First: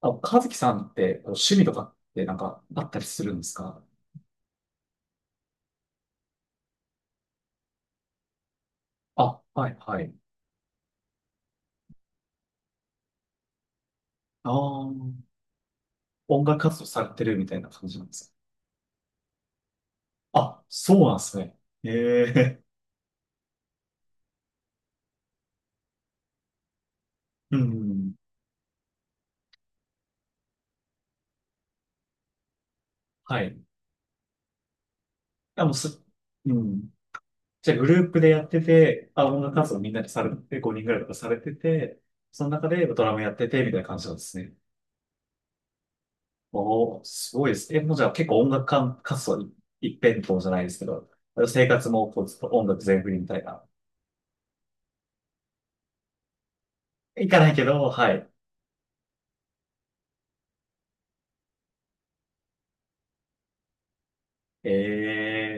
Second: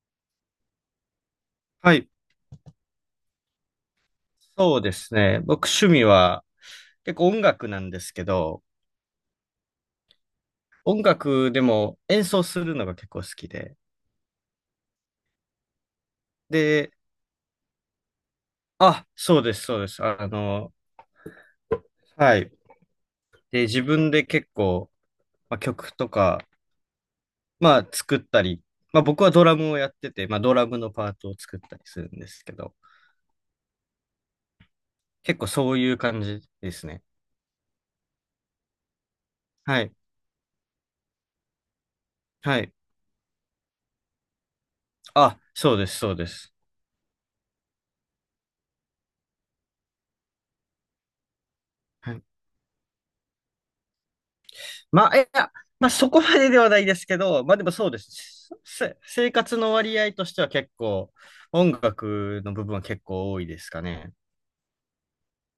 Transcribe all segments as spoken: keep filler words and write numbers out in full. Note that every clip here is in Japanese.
あ、和樹さんってこう趣味とかはい。ってなんかあったりするんですか？そうですね。僕趣味は結構音楽なんですけど、あ、はいはい。音楽でも演奏するのが結構好きで。ああ、音楽活動で、されてるみたいな感じなんですか？あ、そうです、そうです。ああ、の、そうなんですね。えはい。え で、自分で結構、まあ、曲とか、うまあん。作ったり、まあ僕はドラムをやってて、まあドラムのパートを作ったりするんですけど、はい。結構あ、もそうういうす、感じうですん。ね。じゃあグループでやってて、あ、音楽活動はみい。んなでされて、ごにんぐらいとかされてて、そのは中い。でドラムやってて、みたいな感じなんですね。あ、そうです、そうです。おー、すごいですね。えもうじゃあ結構音楽か活動い一辺倒じゃないですけど、生活もはこい、うずっと音楽全振りみたいな。まあ、いや、まあそこまでではないですけいかど、ないまあでけもど、そうではい。す。せ生活の割合としては結構、音楽の部分は結構多いですかね。え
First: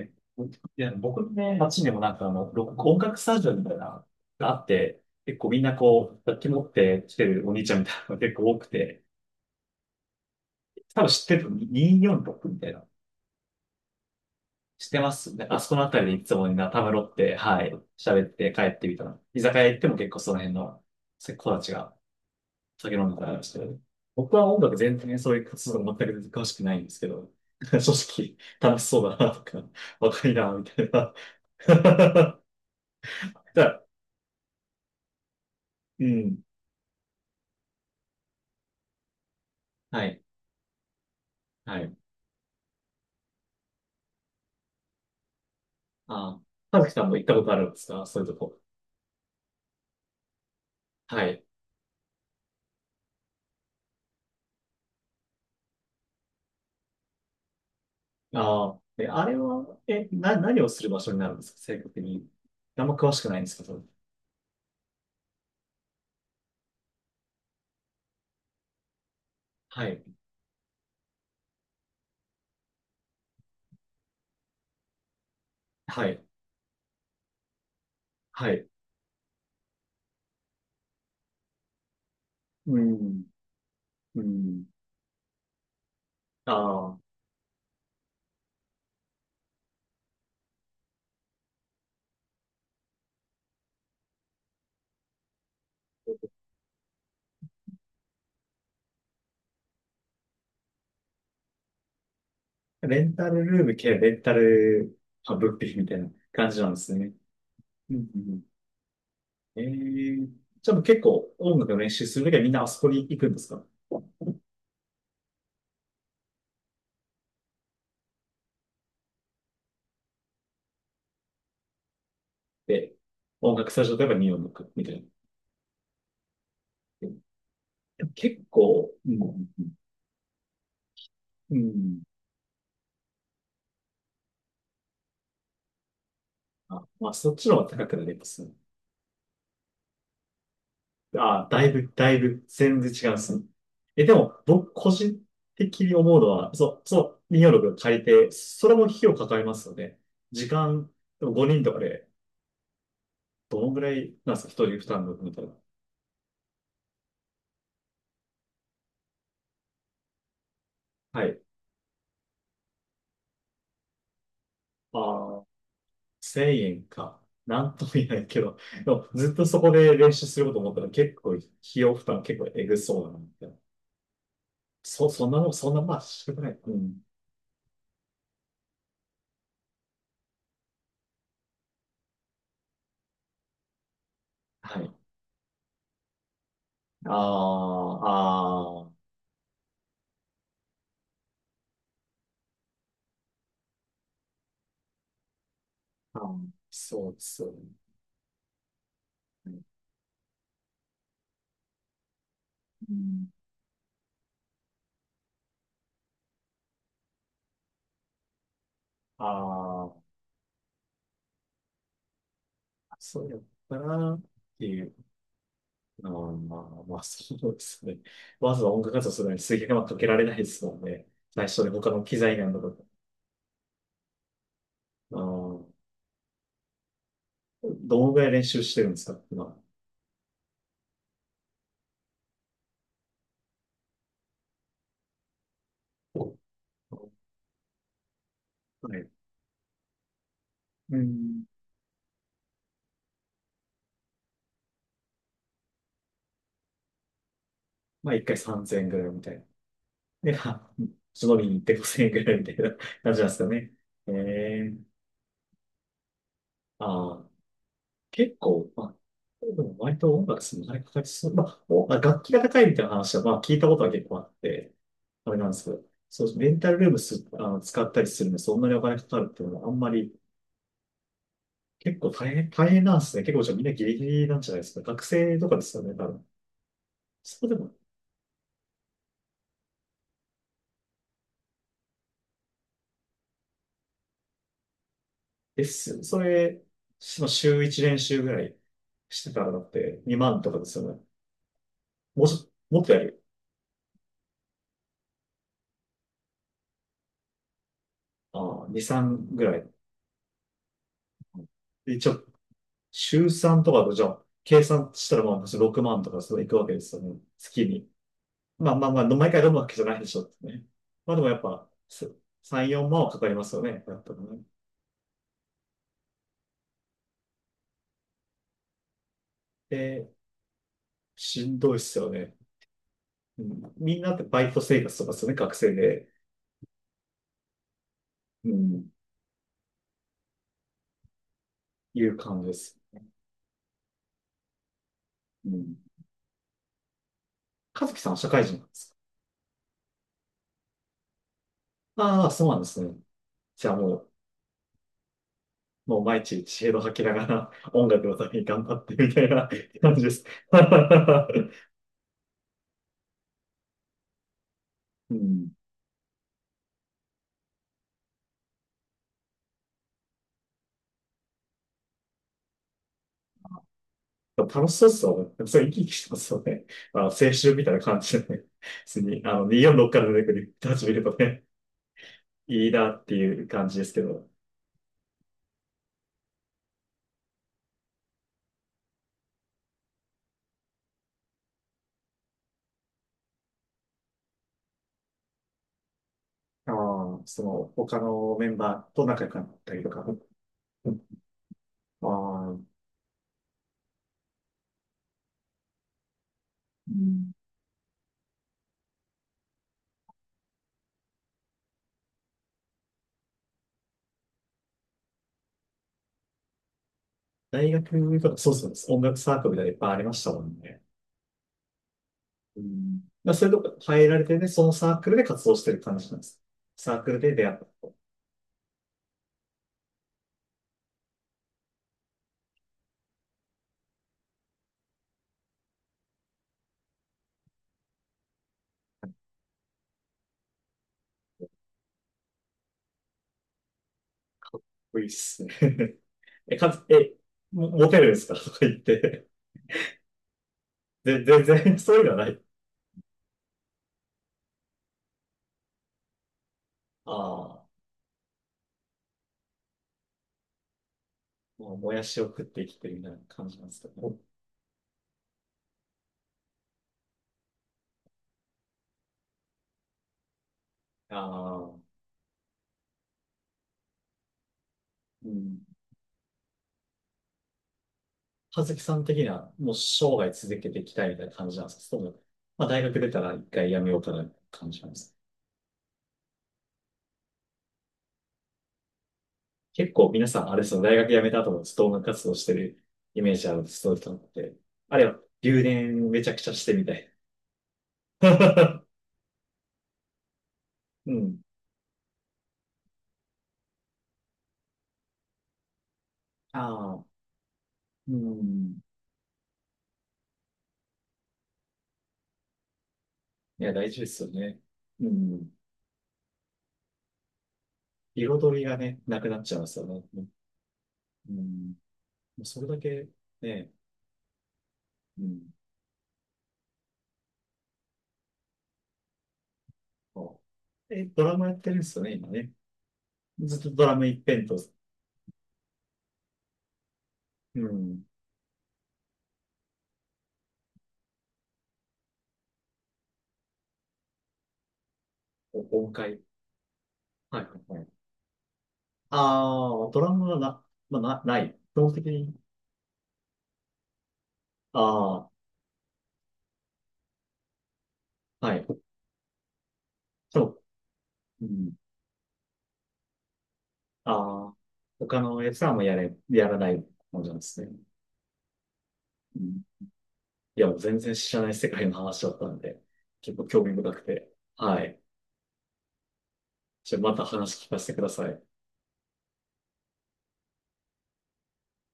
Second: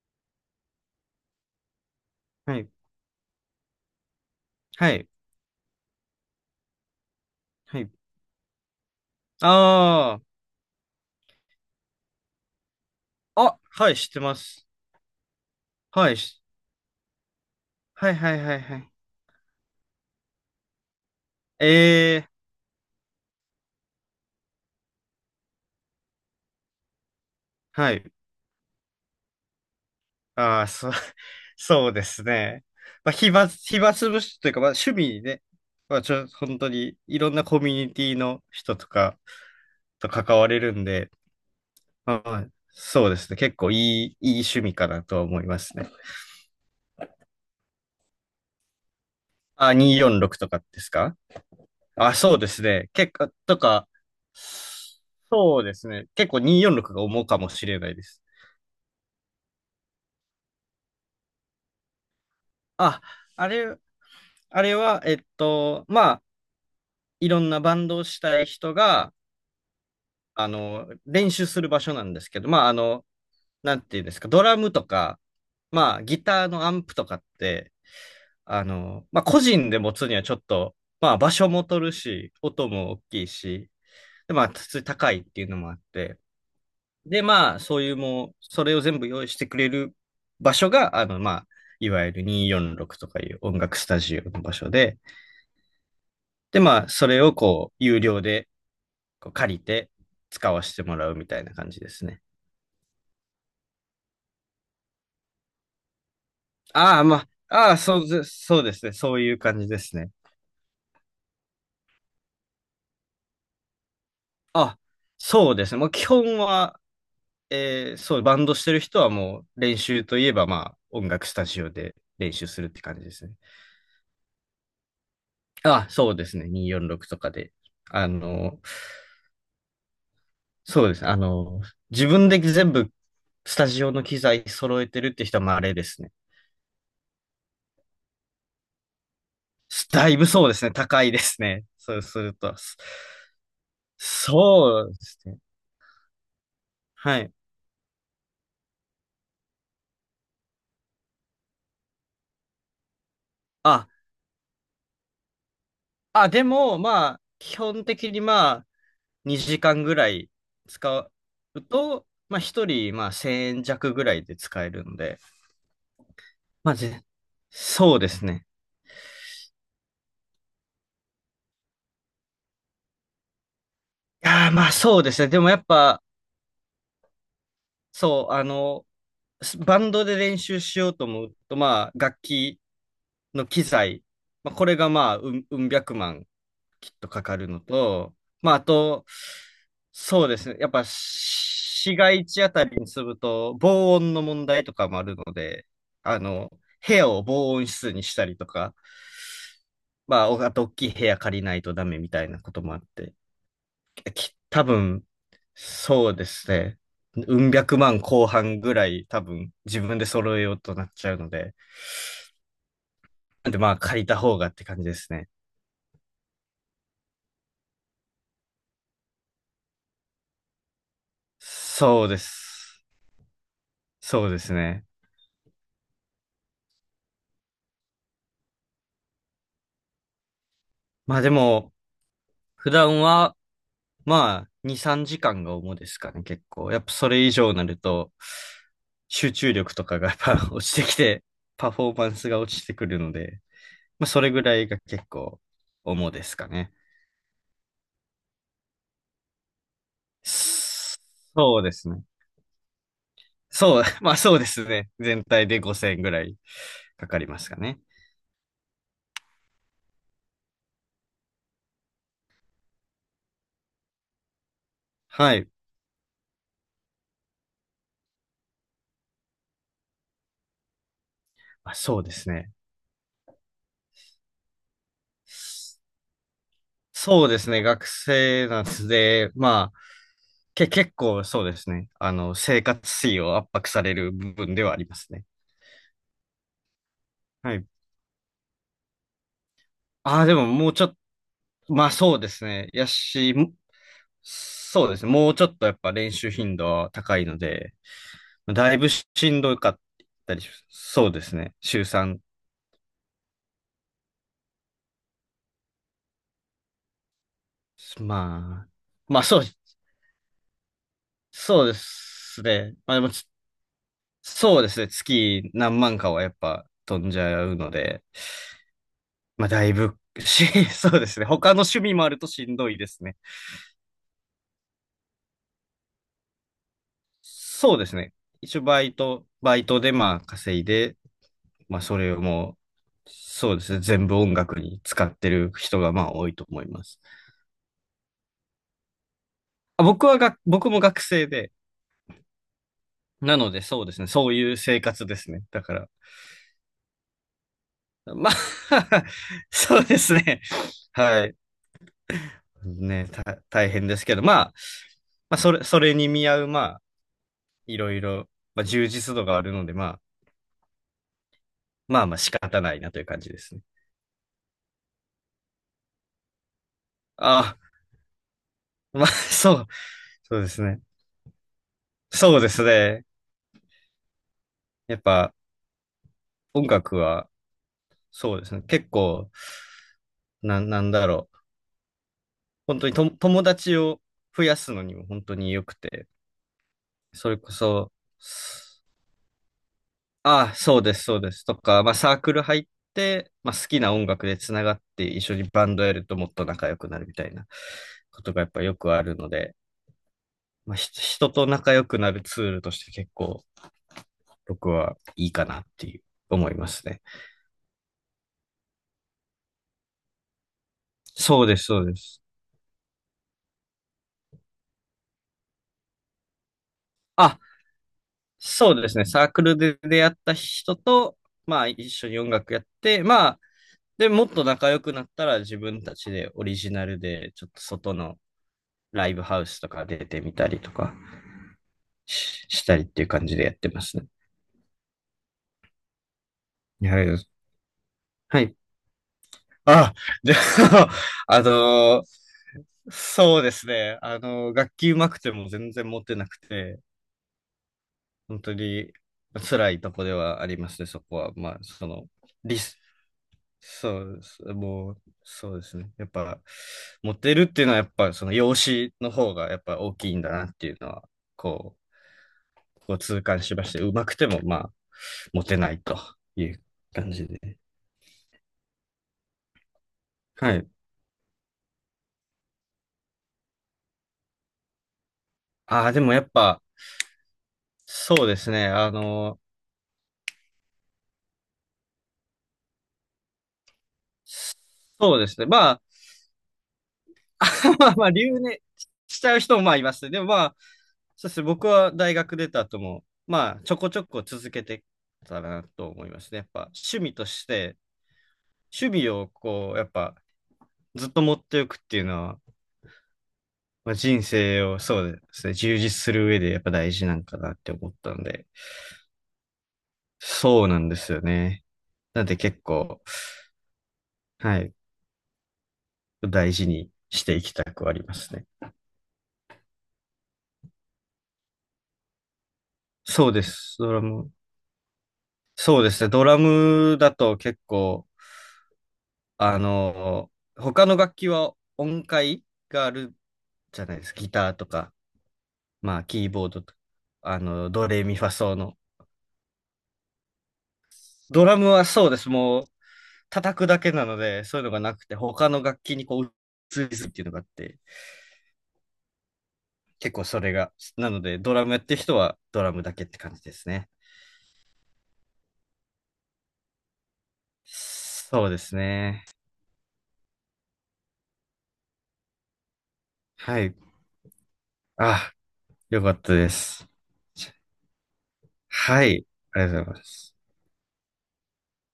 えいや、僕のね、街にもなんかあの、はロい。ック音楽スタジオみたいな、があっはて、い。結構みんなこう、楽器持って来てるお兄ちゃんはみい。たいなのが 結構多くて、あ多分知ってる、にいよんろくみたいな。あ。あ、はい、知ってます。知ってますね。あそこのあたりはでい。いつしもみんなたむろって、はい、はい喋っはいてはい帰はってい。みたら、居酒屋行っても結構その辺の子たえちがえー、酒飲んでたりして、僕は音楽全然ねそういう活動全く詳しくないんですけど、正はい。直楽しそうだなとか、わかりな、あみあ、たそいな。う、だそうですかね。まあ、暇、ら暇つぶしというか、まあ趣味にね、まあうちょ、ん。本当にいろんなコミュニティの人とかはとい。関われるんで、はい。はい。そうですね。結構いい、いい趣味かなと思いますね。ああ、はずきさんも行ったことあるんですかそういうとこ？あ、にーよんろくとかですか？はい。あ、そうですね。結構、とか、そうですね。結構にーよんろくが重かもしれないです。ああ、え、あれは、え、な、何をする場所になるんですか正確に？あんまあ、詳しくないんあですけれ、ど。あれは、えっと、まあ、いろんなバンドをしたい人が、はい。あの、練習する場所なんですけど、まあ、あの、なんていうんですか、ドラムとか、まあ、はギい。ターのアンプとかって、はあい。の、まあ、個人で持つにはちょっと、まあ、場所も取るし、音うも大きん。いし、うで、まあ、ん。普通に高いっていうのもあって、あで、まあ、そういうもう、それを全部用意してくれる場所が、あの、まあ、いわゆるにーよんろくとかいう音楽スタジオの場所で、で、まあ、それをこう、有料でこう借りて使わせてもらうみたいな感じですね。あ、レンタルルーム兼レンタル、あ、物品みたいな感じなんですああ、ね。まあ、ああ、うん。そううんでうす、んそうですね。そういう感えじですね。えじゃあもう結構音楽の練習するときはみんなあそこに行くんですか？あ、そうですね。もう基本は、えーそう、バンドしてる人はもう練習といえばまあ音楽スタジオで練習するってで、感じですね。音楽スタジオとかに音楽みたいあ、そうですね。にーよんろくな。とかで。あ結の、構、うんそうです。あうの、ん。自分で全部スタジオの機材揃えてるって人はまああれですね。あ、まあ、そっちの方が高くなりますね。だいぶそうですね。高いですあ、だね。いぶ、そう だいするぶ、と。そ全然違うんですね。え、でも、僕、そう個です人ね。的に思うのは、そう、そはい。う、にいよんろくを借りて、それも費用かかりますよね。時間、でもごにんとかで、どのぐあ、らいなんですか、ひとり負担のみたいな？あ、でもまあ、基本的にまあ、にじかんぐらい使はい。うと、まあひとり、まあせんえん弱ぐらいで使えるので、ああ、1000まあ円ぜ、か。なんともそう言えでなすいけね。ど、でも、ずっとそこで練習すること思ったら、結構、費用負担結構えぐそうだな、みたいな。いやー、まあそうそ、ですそね。んでなもの、やっそんな、まあ、ぱ、仕ない。うん。そう、あの、スバンドで練習しようと思うと、まあ楽器の機材、まあこれはがい。まあうん、うん百万きっとかかるのあと、まあ、ああ、ああ、と、そうですね。やっぱ、市街地あたりに住むと、防音の問題とかもあるので、ああーの、部屋そうでをすよ防音ね。室にしたりとか、まあ、おあと、大きい部屋借りないとダメみたいなこともあっうて、ん、き多分、そうですね。うん百万後半ぐらい、多分、自分であ揃えようとなっちゃうので、あ、そうやっなんで、まあ、た借りなたっ方がってて感いじう。ですね。あーまあ、まあ、そうですね。わざわざ音楽活動するのに水源はかけられないですもんね。最初で他のそう機で材なんだとか。す。そうですね。あーどのぐらい練習してるんですか今？まあ、でも、普段は、まあ、に、さんじかんが主ですかね、結は構。やっぱそれ以上になると、い。集中力とかがやっぱ 落ちてきうて、ん。パフォーマンスが落ちてくるので、まあ、それぐらいが結構主ですかね。まあ、一回さんぜんえんぐらいみたいな。で、あ、そ忍びにそ行うっでてごすね。せゼロ ゼロえんぐらいみたいな感じなんですかね。そう、えまあそうですえね。全体でごせんぐらいかあかりあますかね。結構、まあ、でも割と音楽するのにかかりそう。まあ、おまあ楽器が高いみたいな話は、まあ、聞いたことは結構あって、あはれない。んですけど、そう、レンタルルームす、あの、使ったりするのにそんなにお金かかるっていうのは、あんまり、あ、結そう構です大変、ね。大変なんですね。結構じゃあみんなギリギリなんじゃないですか。学生とかですよね、多分。そうでそすうでね。も、学生なんで、まあ、け、結構そうですね。あの、生活費を圧迫される部分ではありますね。ですよね。それ、そのは週い。いち練習ぐらいしてたらだって、ああ、2で万もとかでもうすちょっよね。と、まあそうもうでちすょ、ね。もっやとやるし、もそうですね。もうちょっとやっぱ練習頻度は高いので、よ。ああ、だいに、ぶしさんんぐどらかい。ったりし、そうですね。週で、ちさん。ょ週さんとかと、じゃあ、計算したらまあ、ろくまんとかそういくわけですよね。月に。まあ、まあまあまあ、まあ毎そう、回飲むわけじゃないでしょってね。まあでもやっそうぱ、ですすさん、ね。4まあで万もはかつ、かりますよね。やっぱね。そうですね。月何万かはやっぱ飛んじゃうので、まあだいぶで、し、そうですね。し他んのどいっ趣味すもあよるとね。しんどいですね。うん、みんなってバイト生活とかですよね、学生で。そうですね。う一応バん、イト、バイトでまあ稼いで、まあ、そいれうを感じでもす。う、そうですね、全部音楽に使ってうるん。人がまあ多いと思います。和樹さんは社会人なんですあ、僕はが、僕も学生で、か？ああ、そうなんですね。なのでじゃあそうでもすね、う、そういう生活ですね。だから、もう毎日知恵を吐きながら音楽のたまあ めに頑張ってみたいな そう感でじですす。ね。はい。ね、た、大変ですけど、まあ、うまあ、んそれ、それに見合う、まあ、いろいろ、まあ、充実度があるので、まあ、まあまあ仕方ないなという感じですね。楽しそうっすよね。でもそれ生き生きしてますよね。あの、青春あ、みたいな感じでね。普通まあ、に、あの、そう、にいよんろくから出てくそうでるす人たね。ち見るとね、そうですいいなっね。ていう感じですけど。やっぱ、音楽は、そうですね。結構、な、なんだろう。本当にと友達を増やすのにも本当に良くて、ああ、それそこの、そ、他のメンバーと仲良くなったりとか。ああ、そううです、んそうですとか、まああサークルあ、入って、まあ好きな音楽でつながって一緒にバンドやるともっと仲良くうなるみたんいなことがやっぱよくあるので、まあひ人と仲良くなるツールとして結構僕はいいかなっていう思いますね。大学とか、そうそうです。音楽サークルみたいなのいっぱいありましたもんね。そうです、そうです。うんまあ、それとか入られてね、そのサークルで活動してる感じなんです。サークルであ、出会ったと。そうですね。サークルで出会った人と、まあ一緒に音楽やって、まあで、もっと仲良くなったら自分たちでオリジナルでちょっと外のライブハウスとか出てみたりとかし、したりっていう感じでやってますね。いいっすね。え、かつ、はえ、い。モモテるんですかはとい。か言って。あ、じゃあ、で、あ全然そういのうのはーない。そうですね。あのー楽器上手くても全然持ってなくて、ああ、本当に辛いとこではありますね、そこは。まあ、もうそもやの、しを食っリて生きス、てるみたいな感じなんですけどそね。うですね。もう、そうですね。やっぱ、モテるっていうのは、やっぱ、その容姿の方が、やっぱ大きいんだなっていうのは、あこあ、う、こう痛感しまして、うまくても、まあ、うモテん。ないという感じで。葉月さん的には、もう生涯は続い。けていきたいみたいな感じなんですかその、まあ大学出たら一回辞めようかなって感じなんですか？ああ、でもやっぱ、そうですね。あの、結構皆さん、あれですよね、大学辞めた後もずっと音楽活動してるイメージある人々って、あれそはうですね。留まあ、年めちゃくちゃしてみたい。まあ、まあ、留年 しちゃう人もまあいますね。でもまあ、うそうでん。すね。僕は大学出た後も、まあ、ちょこちょこ続けてたらなと思いますね。やっあぱ、趣あ、味として、うん。守備をこう、やっぱずっと持っておくっていうのは、いや、大まあ、事です人よね。生をそううですん。ね、充実する上でやっぱ大事なんかなって思ったんで、彩りがね、なくなっちゃいますよね。そうなんですようね。ん。なんでもう結それだ構、け、ねはい、うん大事にしていきたくはありますね。そうえ、ドラマやってるんですよね、今ね。そうでずっとす、ドドララマ一ム。辺と。そうですね、ドラムだとう結ん。構、あの、他の楽器は音階があるじゃないですか。ギターとか、お音まあ、階。キーボードとか、あはいはの、いはい。ドレミファソの。ああ、ドラマはな、まあ、な、なドい。ラム基は本的そうです。に。もう、叩くだけなので、そういうのがなくて、あ他の楽器にこう、移りすっていうのがあって、あ、はい。結構それそが、なので、う。うドラムん。やってる人はドラムだけって感じですね。ああ、他のやつはもうやれ、やらないもんじゃんですね。そうですね。うん。いや、全然知らない世界の話だったんで、結構は興味い。深くて。はい。あ、よかったです。じゃあまた話聞かせてください。はい。ありがとうございます。